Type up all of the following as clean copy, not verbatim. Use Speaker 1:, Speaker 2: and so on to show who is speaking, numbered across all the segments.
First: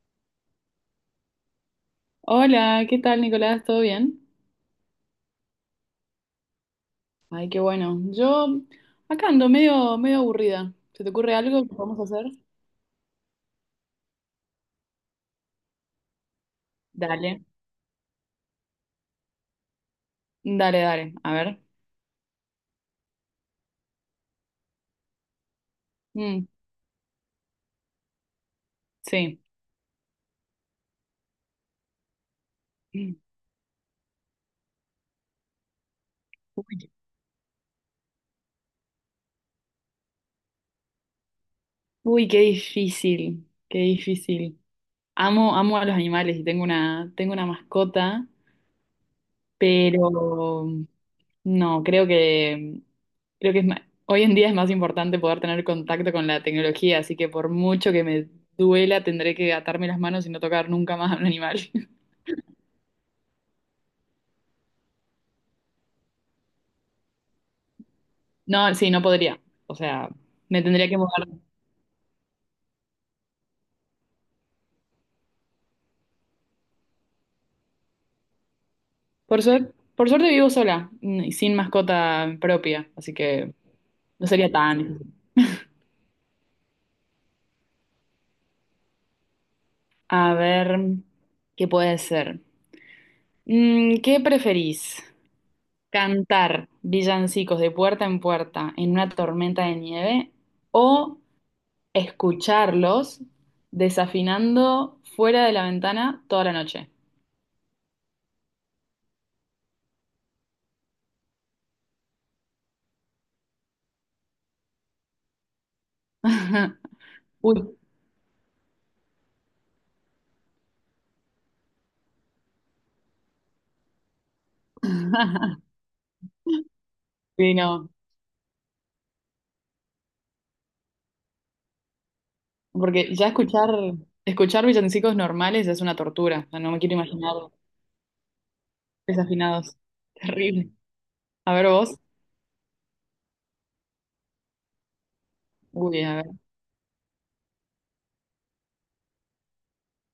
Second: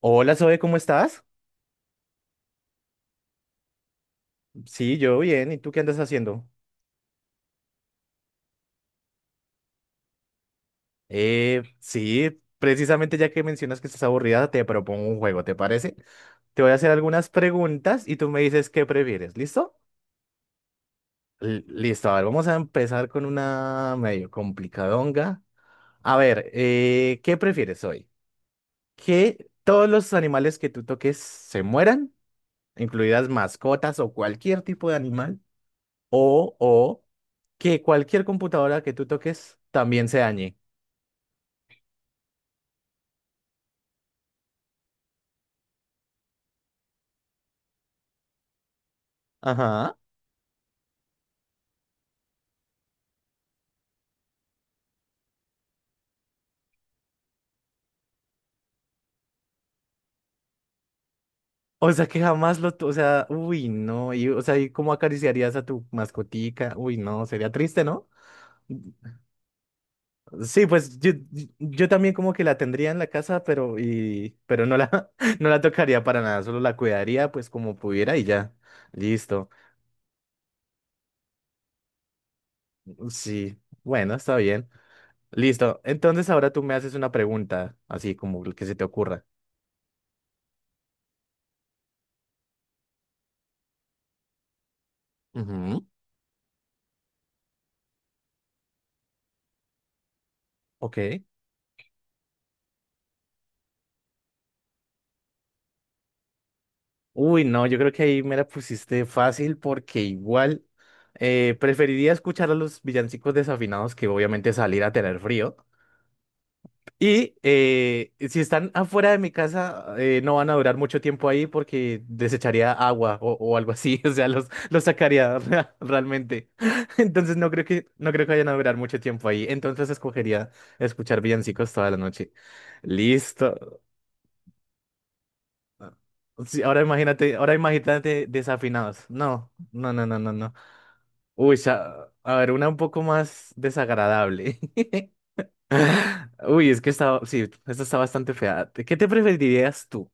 Speaker 1: Hola Zoe, ¿cómo estás?
Speaker 2: Hola, ¿qué tal, Nicolás? ¿Todo bien?
Speaker 1: Sí, yo bien. ¿Y tú qué andas haciendo?
Speaker 2: Ay, qué bueno. Yo acá ando medio, medio aburrida. ¿Se te ocurre
Speaker 1: Eh,
Speaker 2: algo que podemos hacer?
Speaker 1: sí, precisamente ya que mencionas que estás aburrida, te propongo un juego, ¿te parece? Te voy a hacer algunas
Speaker 2: Dale.
Speaker 1: preguntas y tú me dices qué prefieres, ¿listo?
Speaker 2: Dale, dale. A ver.
Speaker 1: Listo, a ver, vamos a empezar con una medio complicadonga. A
Speaker 2: Mm,
Speaker 1: ver, ¿qué prefieres hoy?
Speaker 2: sí.
Speaker 1: ¿Que todos los animales que tú toques se mueran,
Speaker 2: Mm.
Speaker 1: incluidas mascotas o cualquier tipo de animal? O,
Speaker 2: Uy,
Speaker 1: o que cualquier computadora que tú toques también se dañe.
Speaker 2: uy, qué difícil. Qué difícil. Amo, amo a los animales y tengo una mascota.
Speaker 1: Ajá.
Speaker 2: Pero no, creo que es hoy en día es más importante poder tener contacto con la tecnología, así que por mucho que me duela, tendré que atarme las manos y no tocar nunca más a un animal.
Speaker 1: O sea, que jamás lo, o sea, uy, no, y, o sea, ¿y cómo acariciarías a tu mascotica? Uy, no, sería triste, ¿no?
Speaker 2: No, sí, no podría. O sea, me
Speaker 1: Sí,
Speaker 2: tendría
Speaker 1: pues
Speaker 2: que
Speaker 1: yo,
Speaker 2: mudar.
Speaker 1: yo yo también como que la tendría en la casa, pero, y, pero no la, no la tocaría para nada, solo la cuidaría pues como pudiera y ya, listo.
Speaker 2: Por suerte vivo sola, y sin mascota propia, así que
Speaker 1: Sí, bueno,
Speaker 2: no
Speaker 1: está
Speaker 2: sería
Speaker 1: bien.
Speaker 2: tan.
Speaker 1: Listo, entonces ahora tú me haces una pregunta, así como el que se te ocurra.
Speaker 2: A ver, ¿qué puede ser? ¿Qué preferís?
Speaker 1: Ujú.
Speaker 2: Cantar villancicos de puerta en puerta en una tormenta de nieve o
Speaker 1: Ok.
Speaker 2: escucharlos desafinando fuera de la ventana toda la noche.
Speaker 1: Uy, no, yo creo que ahí me la pusiste fácil porque igual preferiría escuchar a los villancicos desafinados que obviamente salir a tener frío. Y
Speaker 2: Uy.
Speaker 1: si están afuera de mi casa, no van a durar mucho tiempo ahí porque desecharía agua o algo así. O sea, los sacaría re- realmente. Entonces
Speaker 2: Sí, no,
Speaker 1: no creo que vayan a durar mucho tiempo ahí. Entonces escogería escuchar villancicos toda la noche.
Speaker 2: porque ya escuchar,
Speaker 1: Listo.
Speaker 2: escuchar villancicos normales es
Speaker 1: Ah,
Speaker 2: una tortura. O sea,
Speaker 1: sí,
Speaker 2: no me quiero imaginar
Speaker 1: ahora imagínate desafinados. No,
Speaker 2: desafinados.
Speaker 1: no, no, no, no, no.
Speaker 2: Terrible. A
Speaker 1: Uy,
Speaker 2: ver vos.
Speaker 1: a ver, una un poco más desagradable.
Speaker 2: Uy, a ver.
Speaker 1: Uy, es que está, sí, esta está bastante fea. ¿Qué te preferirías tú?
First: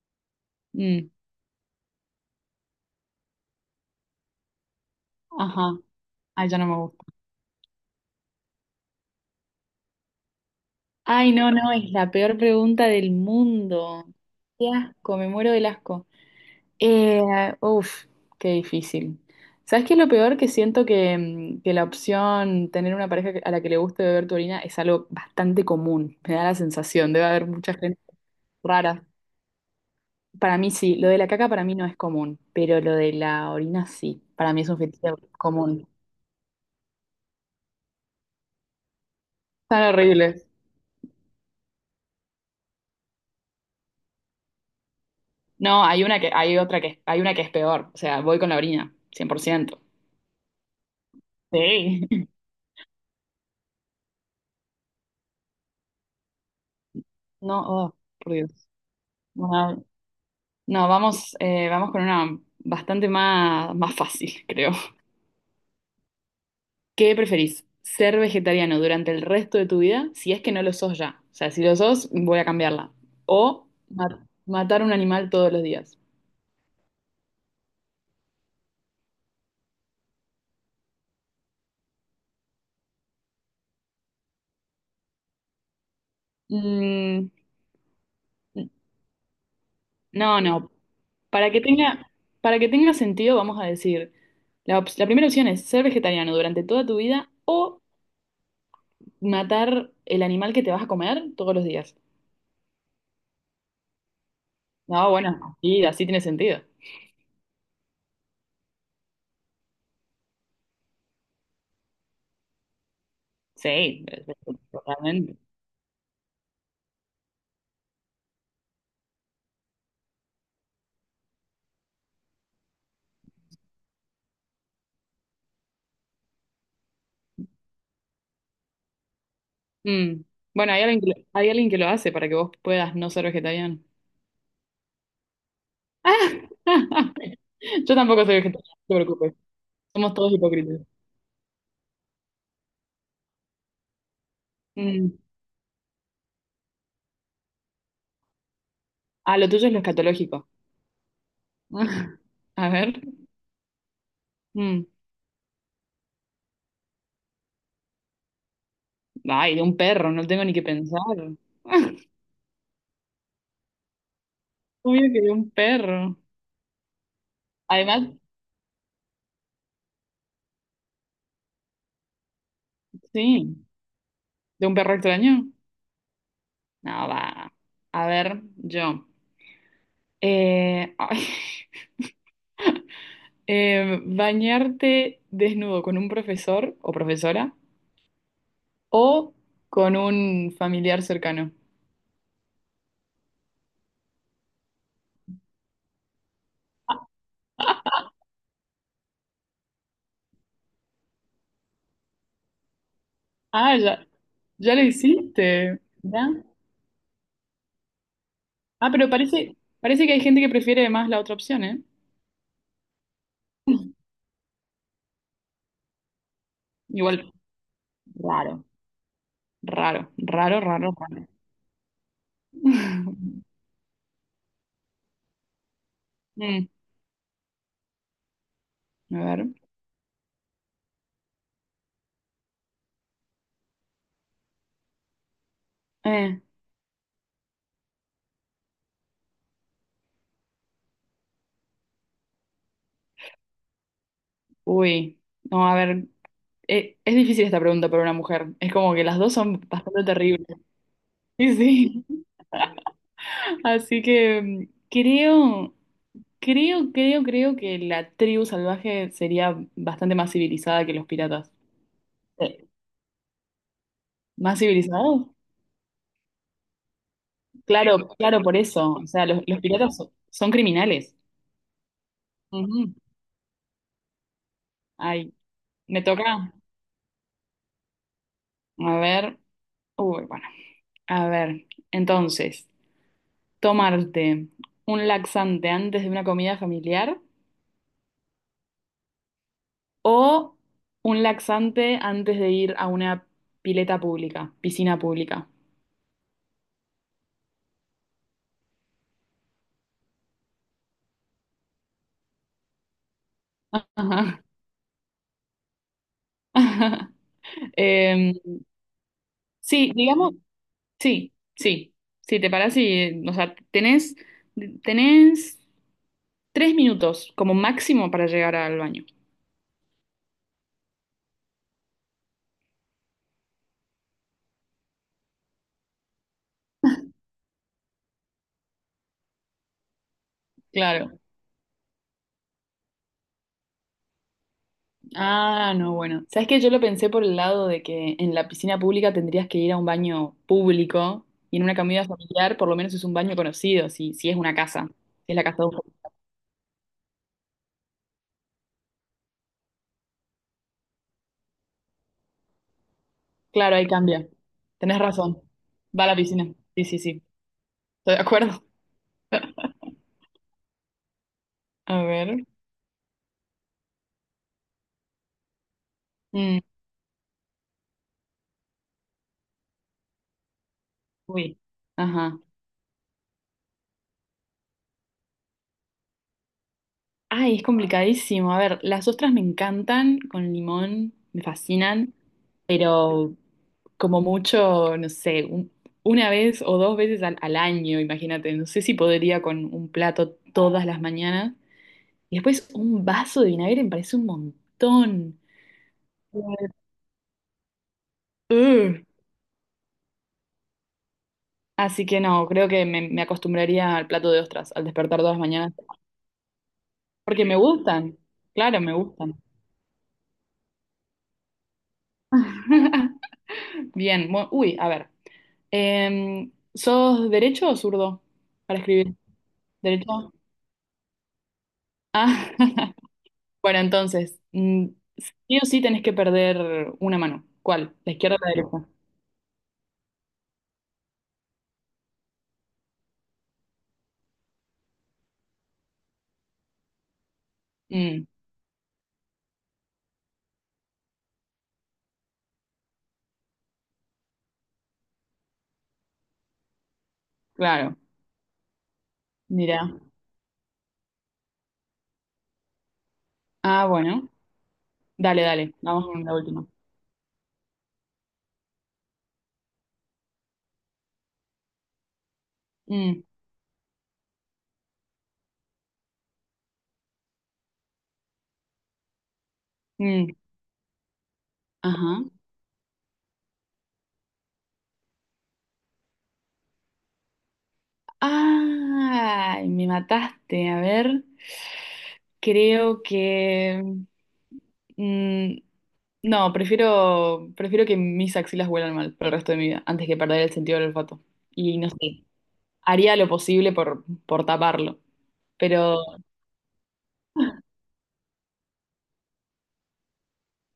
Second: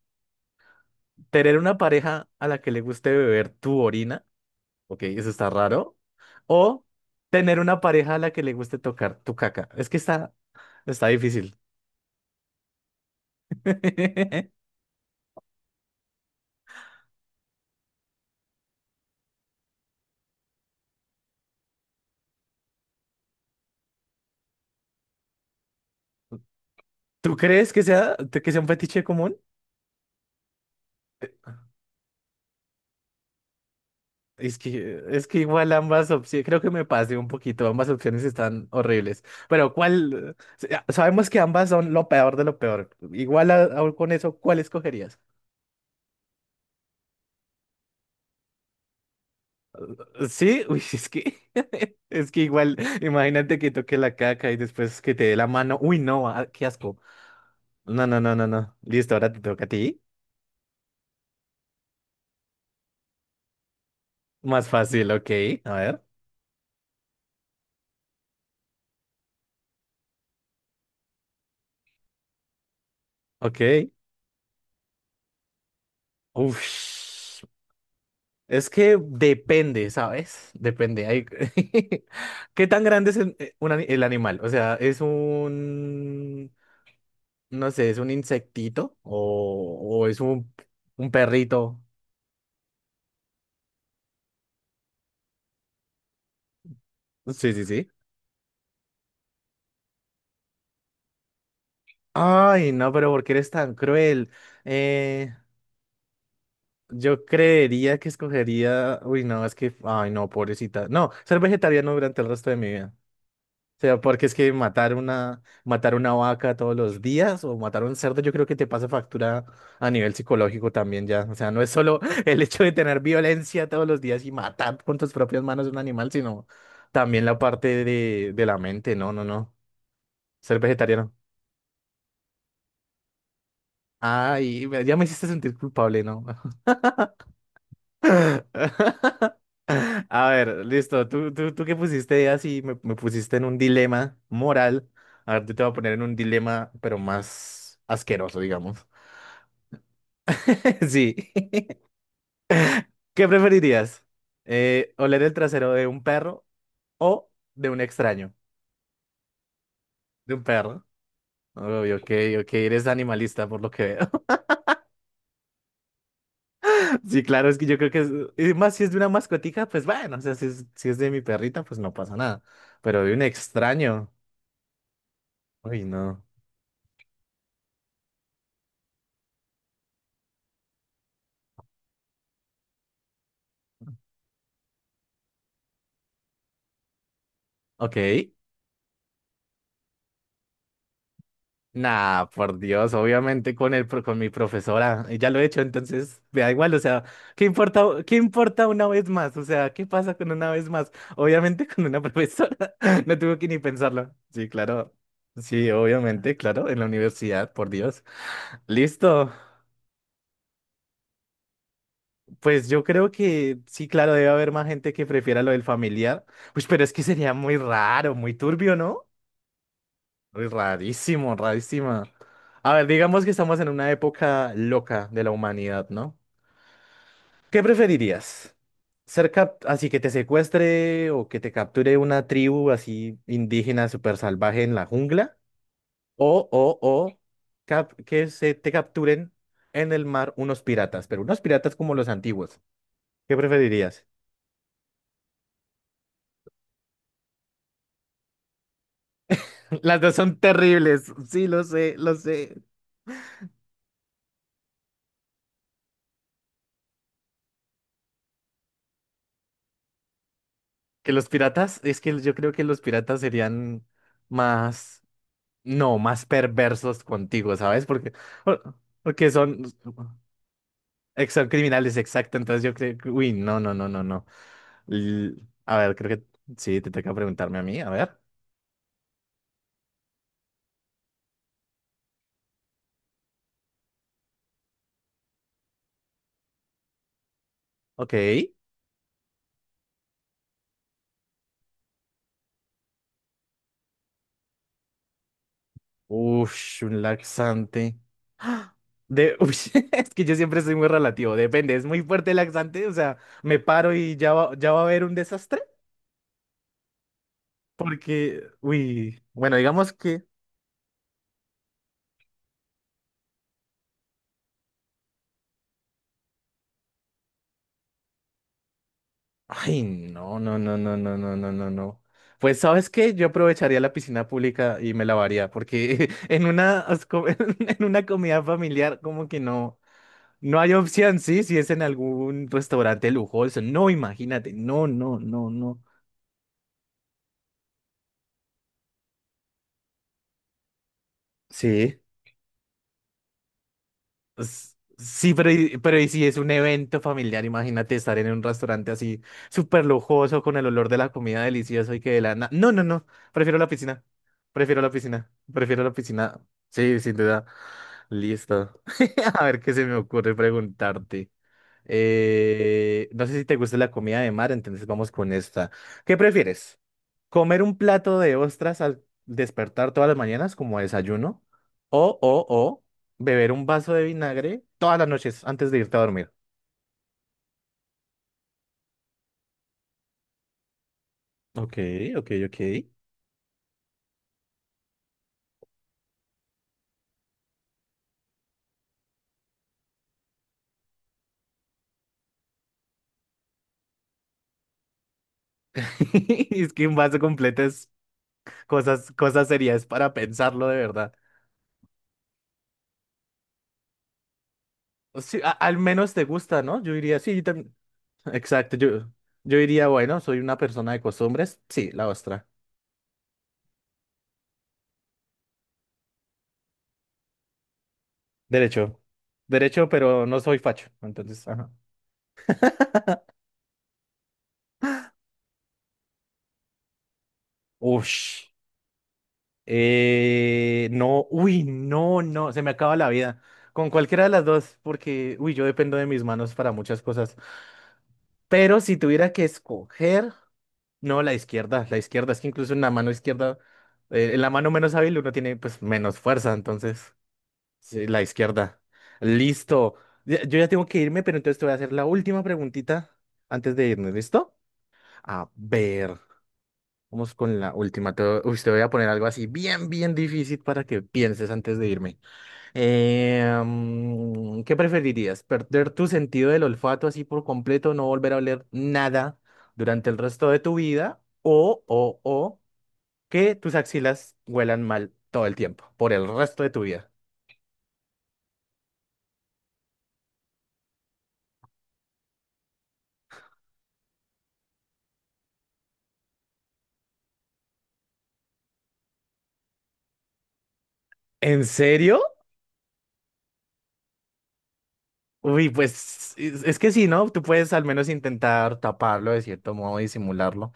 Speaker 2: Mm,
Speaker 1: ¿Tener una pareja a la que le guste beber tu orina? Ok, eso está
Speaker 2: ajá.
Speaker 1: raro.
Speaker 2: Ay, ya no me
Speaker 1: ¿O
Speaker 2: gusta.
Speaker 1: tener una pareja a la que le guste tocar tu caca? Está
Speaker 2: Ay, no,
Speaker 1: difícil.
Speaker 2: no, es la peor pregunta del mundo. Qué asco, me muero del asco. Eh, uf, qué difícil. ¿Sabes qué es lo peor? Que siento que, que la opción tener una pareja a la que le guste beber tu orina es algo bastante común. Me da la sensación, debe
Speaker 1: ¿Tú
Speaker 2: haber
Speaker 1: crees
Speaker 2: mucha
Speaker 1: que
Speaker 2: gente
Speaker 1: que sea un
Speaker 2: rara.
Speaker 1: fetiche común?
Speaker 2: Para mí sí, lo de la caca para mí no es común, pero lo de la orina sí. Para mí es un fetiche
Speaker 1: Es que igual
Speaker 2: común.
Speaker 1: ambas opciones, creo que me pasé un poquito, ambas opciones están horribles. Pero
Speaker 2: Tan
Speaker 1: ¿cuál?
Speaker 2: horribles.
Speaker 1: Ya, sabemos que ambas son lo peor de lo peor. Igual aún con eso, ¿cuál escogerías?
Speaker 2: No, hay una que, hay otra que, hay una que es peor. O sea, voy con la orina, 100%.
Speaker 1: Sí, uy, es que,
Speaker 2: Sí.
Speaker 1: es que igual, imagínate que toque la caca y después que te dé la mano. Uy, no, ah, qué asco.
Speaker 2: No, oh,
Speaker 1: No, no,
Speaker 2: por
Speaker 1: no, no,
Speaker 2: Dios.
Speaker 1: no. Listo, ahora te toca a
Speaker 2: No,
Speaker 1: ti.
Speaker 2: no, vamos, vamos con una bastante más, más fácil,
Speaker 1: Más
Speaker 2: creo.
Speaker 1: fácil, ok. A ver,
Speaker 2: ¿Qué preferís? ¿Ser vegetariano durante el resto de tu vida? Si es que no lo sos ya. O sea, si lo sos, voy a cambiarla. O
Speaker 1: ok.
Speaker 2: matar un animal todos los días.
Speaker 1: Uf. Es que depende, ¿sabes? Depende. Hay... ¿Qué tan grande es el el animal? O sea, ¿es un,
Speaker 2: Mm,
Speaker 1: no sé, es un insectito o es
Speaker 2: no, no.
Speaker 1: un
Speaker 2: Para que
Speaker 1: perrito?
Speaker 2: tenga, para que tenga sentido, vamos a decir, la primera opción es ser vegetariano durante toda tu vida
Speaker 1: Sí, sí,
Speaker 2: o
Speaker 1: sí.
Speaker 2: matar el animal que te vas a comer todos los días.
Speaker 1: Ay, no, pero ¿por qué eres tan cruel?
Speaker 2: No,
Speaker 1: Eh,
Speaker 2: bueno, y así tiene sentido.
Speaker 1: yo creería que escogería... Uy, no, es que... Ay, no, pobrecita. No, ser vegetariano durante el resto de mi vida. O sea,
Speaker 2: Sí,
Speaker 1: porque es que
Speaker 2: totalmente.
Speaker 1: matar una vaca todos los días o matar un cerdo, yo creo que te pasa factura a nivel psicológico también ya. O sea, no es solo el hecho de tener violencia todos los días y matar con tus propias manos un animal, sino también la parte de la mente. No, no, no.
Speaker 2: Mm.
Speaker 1: Ser
Speaker 2: Bueno, hay alguien que,
Speaker 1: vegetariano.
Speaker 2: hay alguien que lo hace para que vos puedas no ser vegetariano.
Speaker 1: Ay, ya me hiciste sentir culpable, ¿no?
Speaker 2: Yo tampoco soy vegetariano, no te preocupes. Somos
Speaker 1: A
Speaker 2: todos
Speaker 1: ver,
Speaker 2: hipócritas.
Speaker 1: listo. Tú que pusiste así, me pusiste en un dilema moral.
Speaker 2: Mm.
Speaker 1: A ver, yo te voy a poner en un dilema, pero más asqueroso, digamos.
Speaker 2: Ah, lo tuyo es lo escatológico.
Speaker 1: Sí.
Speaker 2: A ver.
Speaker 1: ¿Qué preferirías?
Speaker 2: Mm.
Speaker 1: ¿Oler el trasero de un perro o de un extraño?
Speaker 2: Ay, de un perro, no
Speaker 1: De un
Speaker 2: tengo ni que
Speaker 1: perro.
Speaker 2: pensar.
Speaker 1: Uy, ok, ok, eres animalista por lo que veo.
Speaker 2: Obvio que de un perro.
Speaker 1: Sí, claro, es que yo creo que es,
Speaker 2: Además,
Speaker 1: y más si es de una mascotica, pues bueno, o sea, si es de mi perrita, pues no pasa nada. Pero de un
Speaker 2: sí,
Speaker 1: extraño,
Speaker 2: de un perro extraño.
Speaker 1: uy, no.
Speaker 2: No, va. A ver, yo. Ay. Bañarte desnudo con un profesor o profesora
Speaker 1: Ok.
Speaker 2: o con un familiar cercano.
Speaker 1: Nah, por Dios, obviamente con con mi profesora, y ya lo he hecho, entonces me da igual, o sea, qué importa una vez más? O sea, ¿qué pasa con una vez más? Obviamente con una profesora, no tuve que ni
Speaker 2: Ah, ya,
Speaker 1: pensarlo. Sí,
Speaker 2: ya lo
Speaker 1: claro. Sí,
Speaker 2: hiciste. ¿Ya?
Speaker 1: obviamente, claro, en la universidad, por Dios.
Speaker 2: Ah, pero
Speaker 1: Listo.
Speaker 2: parece, parece que hay gente que prefiere más la otra opción, ¿eh?
Speaker 1: Pues yo creo que sí, claro, debe haber más gente que prefiera lo del familiar. Pues, pero es que sería
Speaker 2: Igual,
Speaker 1: muy raro, muy
Speaker 2: raro,
Speaker 1: turbio, ¿no?
Speaker 2: raro,
Speaker 1: Uy,
Speaker 2: raro, raro, raro.
Speaker 1: rarísimo, rarísima. A ver, digamos que estamos en una época loca de la humanidad, ¿no?
Speaker 2: Mm,
Speaker 1: ¿Qué preferirías?
Speaker 2: a ver.
Speaker 1: Así que te secuestre o que te capture una tribu así indígena súper salvaje en la jungla?
Speaker 2: Eh,
Speaker 1: O que se te capturen en el mar unos piratas, pero unos piratas como los antiguos. ¿Qué preferirías?
Speaker 2: uy, no, a ver. Es difícil esta pregunta para una mujer. Es como que las dos son
Speaker 1: Las
Speaker 2: bastante
Speaker 1: dos son
Speaker 2: terribles.
Speaker 1: terribles. Sí,
Speaker 2: Sí,
Speaker 1: lo sé,
Speaker 2: sí.
Speaker 1: lo sé.
Speaker 2: Así que creo. Creo, creo, creo que la tribu salvaje sería bastante más civilizada que los
Speaker 1: Que los
Speaker 2: piratas.
Speaker 1: piratas, es que yo creo que
Speaker 2: Eh,
Speaker 1: los piratas serían
Speaker 2: ¿Más
Speaker 1: más.
Speaker 2: civilizados?
Speaker 1: No, más perversos contigo, ¿sabes?
Speaker 2: Claro,
Speaker 1: Porque,
Speaker 2: claro, por
Speaker 1: por-
Speaker 2: eso. O sea,
Speaker 1: porque
Speaker 2: los
Speaker 1: son,
Speaker 2: piratas son criminales.
Speaker 1: son criminales, exacto. Entonces yo
Speaker 2: Ujú.
Speaker 1: creo que, uy, no, no, no, no, no.
Speaker 2: Ay,
Speaker 1: L- a ver,
Speaker 2: me
Speaker 1: creo que
Speaker 2: toca.
Speaker 1: sí, te toca preguntarme a mí, a ver.
Speaker 2: A ver. Uy, bueno. A ver. Entonces, tomarte un laxante antes de una comida familiar
Speaker 1: Ok.
Speaker 2: o un laxante antes de ir a una pileta pública, piscina pública.
Speaker 1: Ush, un laxante. ¡Ah! De, uy, es que yo siempre soy muy relativo, depende, es muy fuerte el laxante, o sea, me paro y
Speaker 2: Ajá.
Speaker 1: ya va a haber un desastre.
Speaker 2: Em,
Speaker 1: Porque, uy, bueno, digamos
Speaker 2: sí,
Speaker 1: que...
Speaker 2: digamos. Sí, sí, sí, te parás y, o sea, tenés, tenés 3 minutos como máximo para llegar al baño.
Speaker 1: Ay, no, no, no, no, no, no, no, no, no. Pues, ¿sabes qué? Yo aprovecharía la piscina pública y me lavaría, porque en una, en una comida familiar como que no, no hay opción,
Speaker 2: Claro.
Speaker 1: ¿sí? Si es en algún restaurante lujoso. No, imagínate. No, no, no,
Speaker 2: Ah,
Speaker 1: no.
Speaker 2: no, bueno. ¿Sabes qué? Yo lo pensé por el lado de que en la piscina pública tendrías que ir a un baño público y en una
Speaker 1: Sí.
Speaker 2: comida familiar por lo menos es un baño conocido, si, si es una casa,
Speaker 1: Sí,
Speaker 2: si es la
Speaker 1: pero,
Speaker 2: casa de
Speaker 1: pero
Speaker 2: un...
Speaker 1: y si es un evento familiar, imagínate estar en un restaurante así súper lujoso con el olor de la comida delicioso y que de la... No, no, no, prefiero la
Speaker 2: Claro, ahí
Speaker 1: piscina,
Speaker 2: cambia. Tenés razón.
Speaker 1: prefiero la
Speaker 2: Va a la
Speaker 1: piscina.
Speaker 2: piscina. Sí,
Speaker 1: Sí,
Speaker 2: sí,
Speaker 1: sin
Speaker 2: sí.
Speaker 1: duda.
Speaker 2: Estoy de acuerdo.
Speaker 1: Listo. A ver qué se me ocurre preguntarte.
Speaker 2: A ver.
Speaker 1: No sé si te gusta la comida de mar, entonces vamos con esta. ¿Qué
Speaker 2: Mm,
Speaker 1: prefieres? Comer un plato de ostras al despertar todas las mañanas como desayuno.
Speaker 2: uy.
Speaker 1: O,
Speaker 2: Ajá.
Speaker 1: o, o, beber un vaso de vinagre todas las noches antes de irte a dormir.
Speaker 2: Ay, es complicadísimo. A ver, las ostras me encantan con limón, me
Speaker 1: Ok,
Speaker 2: fascinan,
Speaker 1: ok, ok.
Speaker 2: pero como mucho, no sé, una vez o dos veces al, al año, imagínate. No sé si podría con un plato todas las mañanas. Y después un vaso de vinagre me parece un montón.
Speaker 1: Es que un vaso completo es
Speaker 2: Ugh.
Speaker 1: cosas serias para pensarlo de verdad.
Speaker 2: Así que no, creo que me acostumbraría al plato de ostras al despertar todas
Speaker 1: Sí,
Speaker 2: las mañanas,
Speaker 1: al menos te gusta, ¿no? Yo diría, sí, yo
Speaker 2: porque me
Speaker 1: también.
Speaker 2: gustan.
Speaker 1: Exacto,
Speaker 2: Claro, me gustan.
Speaker 1: yo diría, bueno, soy una persona de costumbres. Sí, la ostra.
Speaker 2: Bien, uy, a ver. ¿Sos derecho o zurdo para
Speaker 1: Derecho.
Speaker 2: escribir?
Speaker 1: Derecho, pero
Speaker 2: ¿Derecho?
Speaker 1: no soy facho. Entonces, ajá.
Speaker 2: Ah, bueno, entonces, sí o sí tenés que perder una mano. ¿Cuál? ¿La izquierda o la
Speaker 1: Ush.
Speaker 2: derecha?
Speaker 1: No, uy, no, no, se me acaba la vida. Con cualquiera de las dos, porque, uy, yo dependo de mis manos para muchas cosas.
Speaker 2: Mm,
Speaker 1: Pero si tuviera que escoger, no, la izquierda, es que incluso en la mano izquierda, en la mano menos hábil uno tiene pues menos fuerza, entonces,
Speaker 2: claro,
Speaker 1: sí, la izquierda.
Speaker 2: mira.
Speaker 1: Listo. Yo ya tengo que irme, pero entonces te voy a hacer la última preguntita antes
Speaker 2: Ah,
Speaker 1: de irnos,
Speaker 2: bueno.
Speaker 1: ¿listo?
Speaker 2: Dale,
Speaker 1: A
Speaker 2: dale, vamos
Speaker 1: ver.
Speaker 2: con la última.
Speaker 1: Vamos con la última. Te, uy, te voy a poner algo así bien, bien difícil para que pienses antes de irme.
Speaker 2: Mm,
Speaker 1: ¿Qué preferirías? ¿Perder tu sentido del olfato así por completo, no volver a oler nada durante el
Speaker 2: mm,
Speaker 1: resto de tu vida? ¿O, o,
Speaker 2: ajá.
Speaker 1: o que tus axilas huelan mal todo el tiempo, por el resto de tu vida?
Speaker 2: Ay, me mataste. A ver, creo que... mm, no, prefiero, prefiero que mis axilas huelan mal por el resto de mi vida, antes que perder el sentido del olfato.
Speaker 1: ¿En
Speaker 2: Y no
Speaker 1: serio?
Speaker 2: sé, haría lo posible por taparlo.
Speaker 1: Uy,
Speaker 2: Pero,
Speaker 1: pues es que sí, ¿no? Tú puedes al menos intentar taparlo de cierto modo, disimularlo,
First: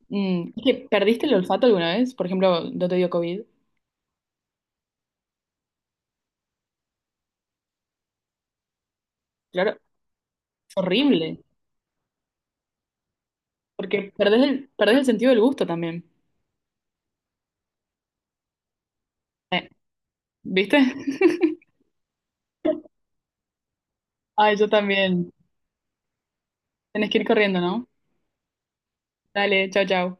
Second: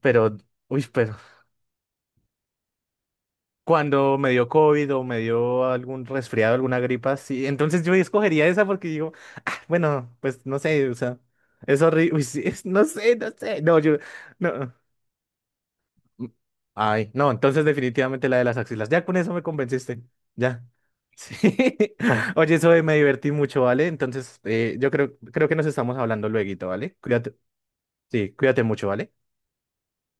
Speaker 1: pero...
Speaker 2: es que
Speaker 1: Uy, pues
Speaker 2: ¿perdiste el olfato alguna vez? Por ejemplo, no te dio COVID.
Speaker 1: cuando me dio COVID o me dio algún resfriado, alguna gripa, sí. Entonces yo escogería esa porque digo,
Speaker 2: Claro,
Speaker 1: bueno, pues no
Speaker 2: es
Speaker 1: sé, o sea,
Speaker 2: horrible,
Speaker 1: es horrible. No sé, no sé. No, yo,
Speaker 2: porque
Speaker 1: no.
Speaker 2: perdés el sentido del gusto también.
Speaker 1: mm, Ay, no, entonces definitivamente la de las axilas. Ya con eso me
Speaker 2: Eh,
Speaker 1: convenciste. Ya.
Speaker 2: ¿Viste?
Speaker 1: Sí. Oye, eso me divertí mucho, ¿vale? Entonces,
Speaker 2: Ay, yo también.
Speaker 1: creo que nos estamos hablando lueguito, ¿vale?
Speaker 2: Tenés que ir
Speaker 1: Cuídate.
Speaker 2: corriendo, ¿no?
Speaker 1: Sí, cuídate mucho, ¿vale?
Speaker 2: Dale, chao, chao.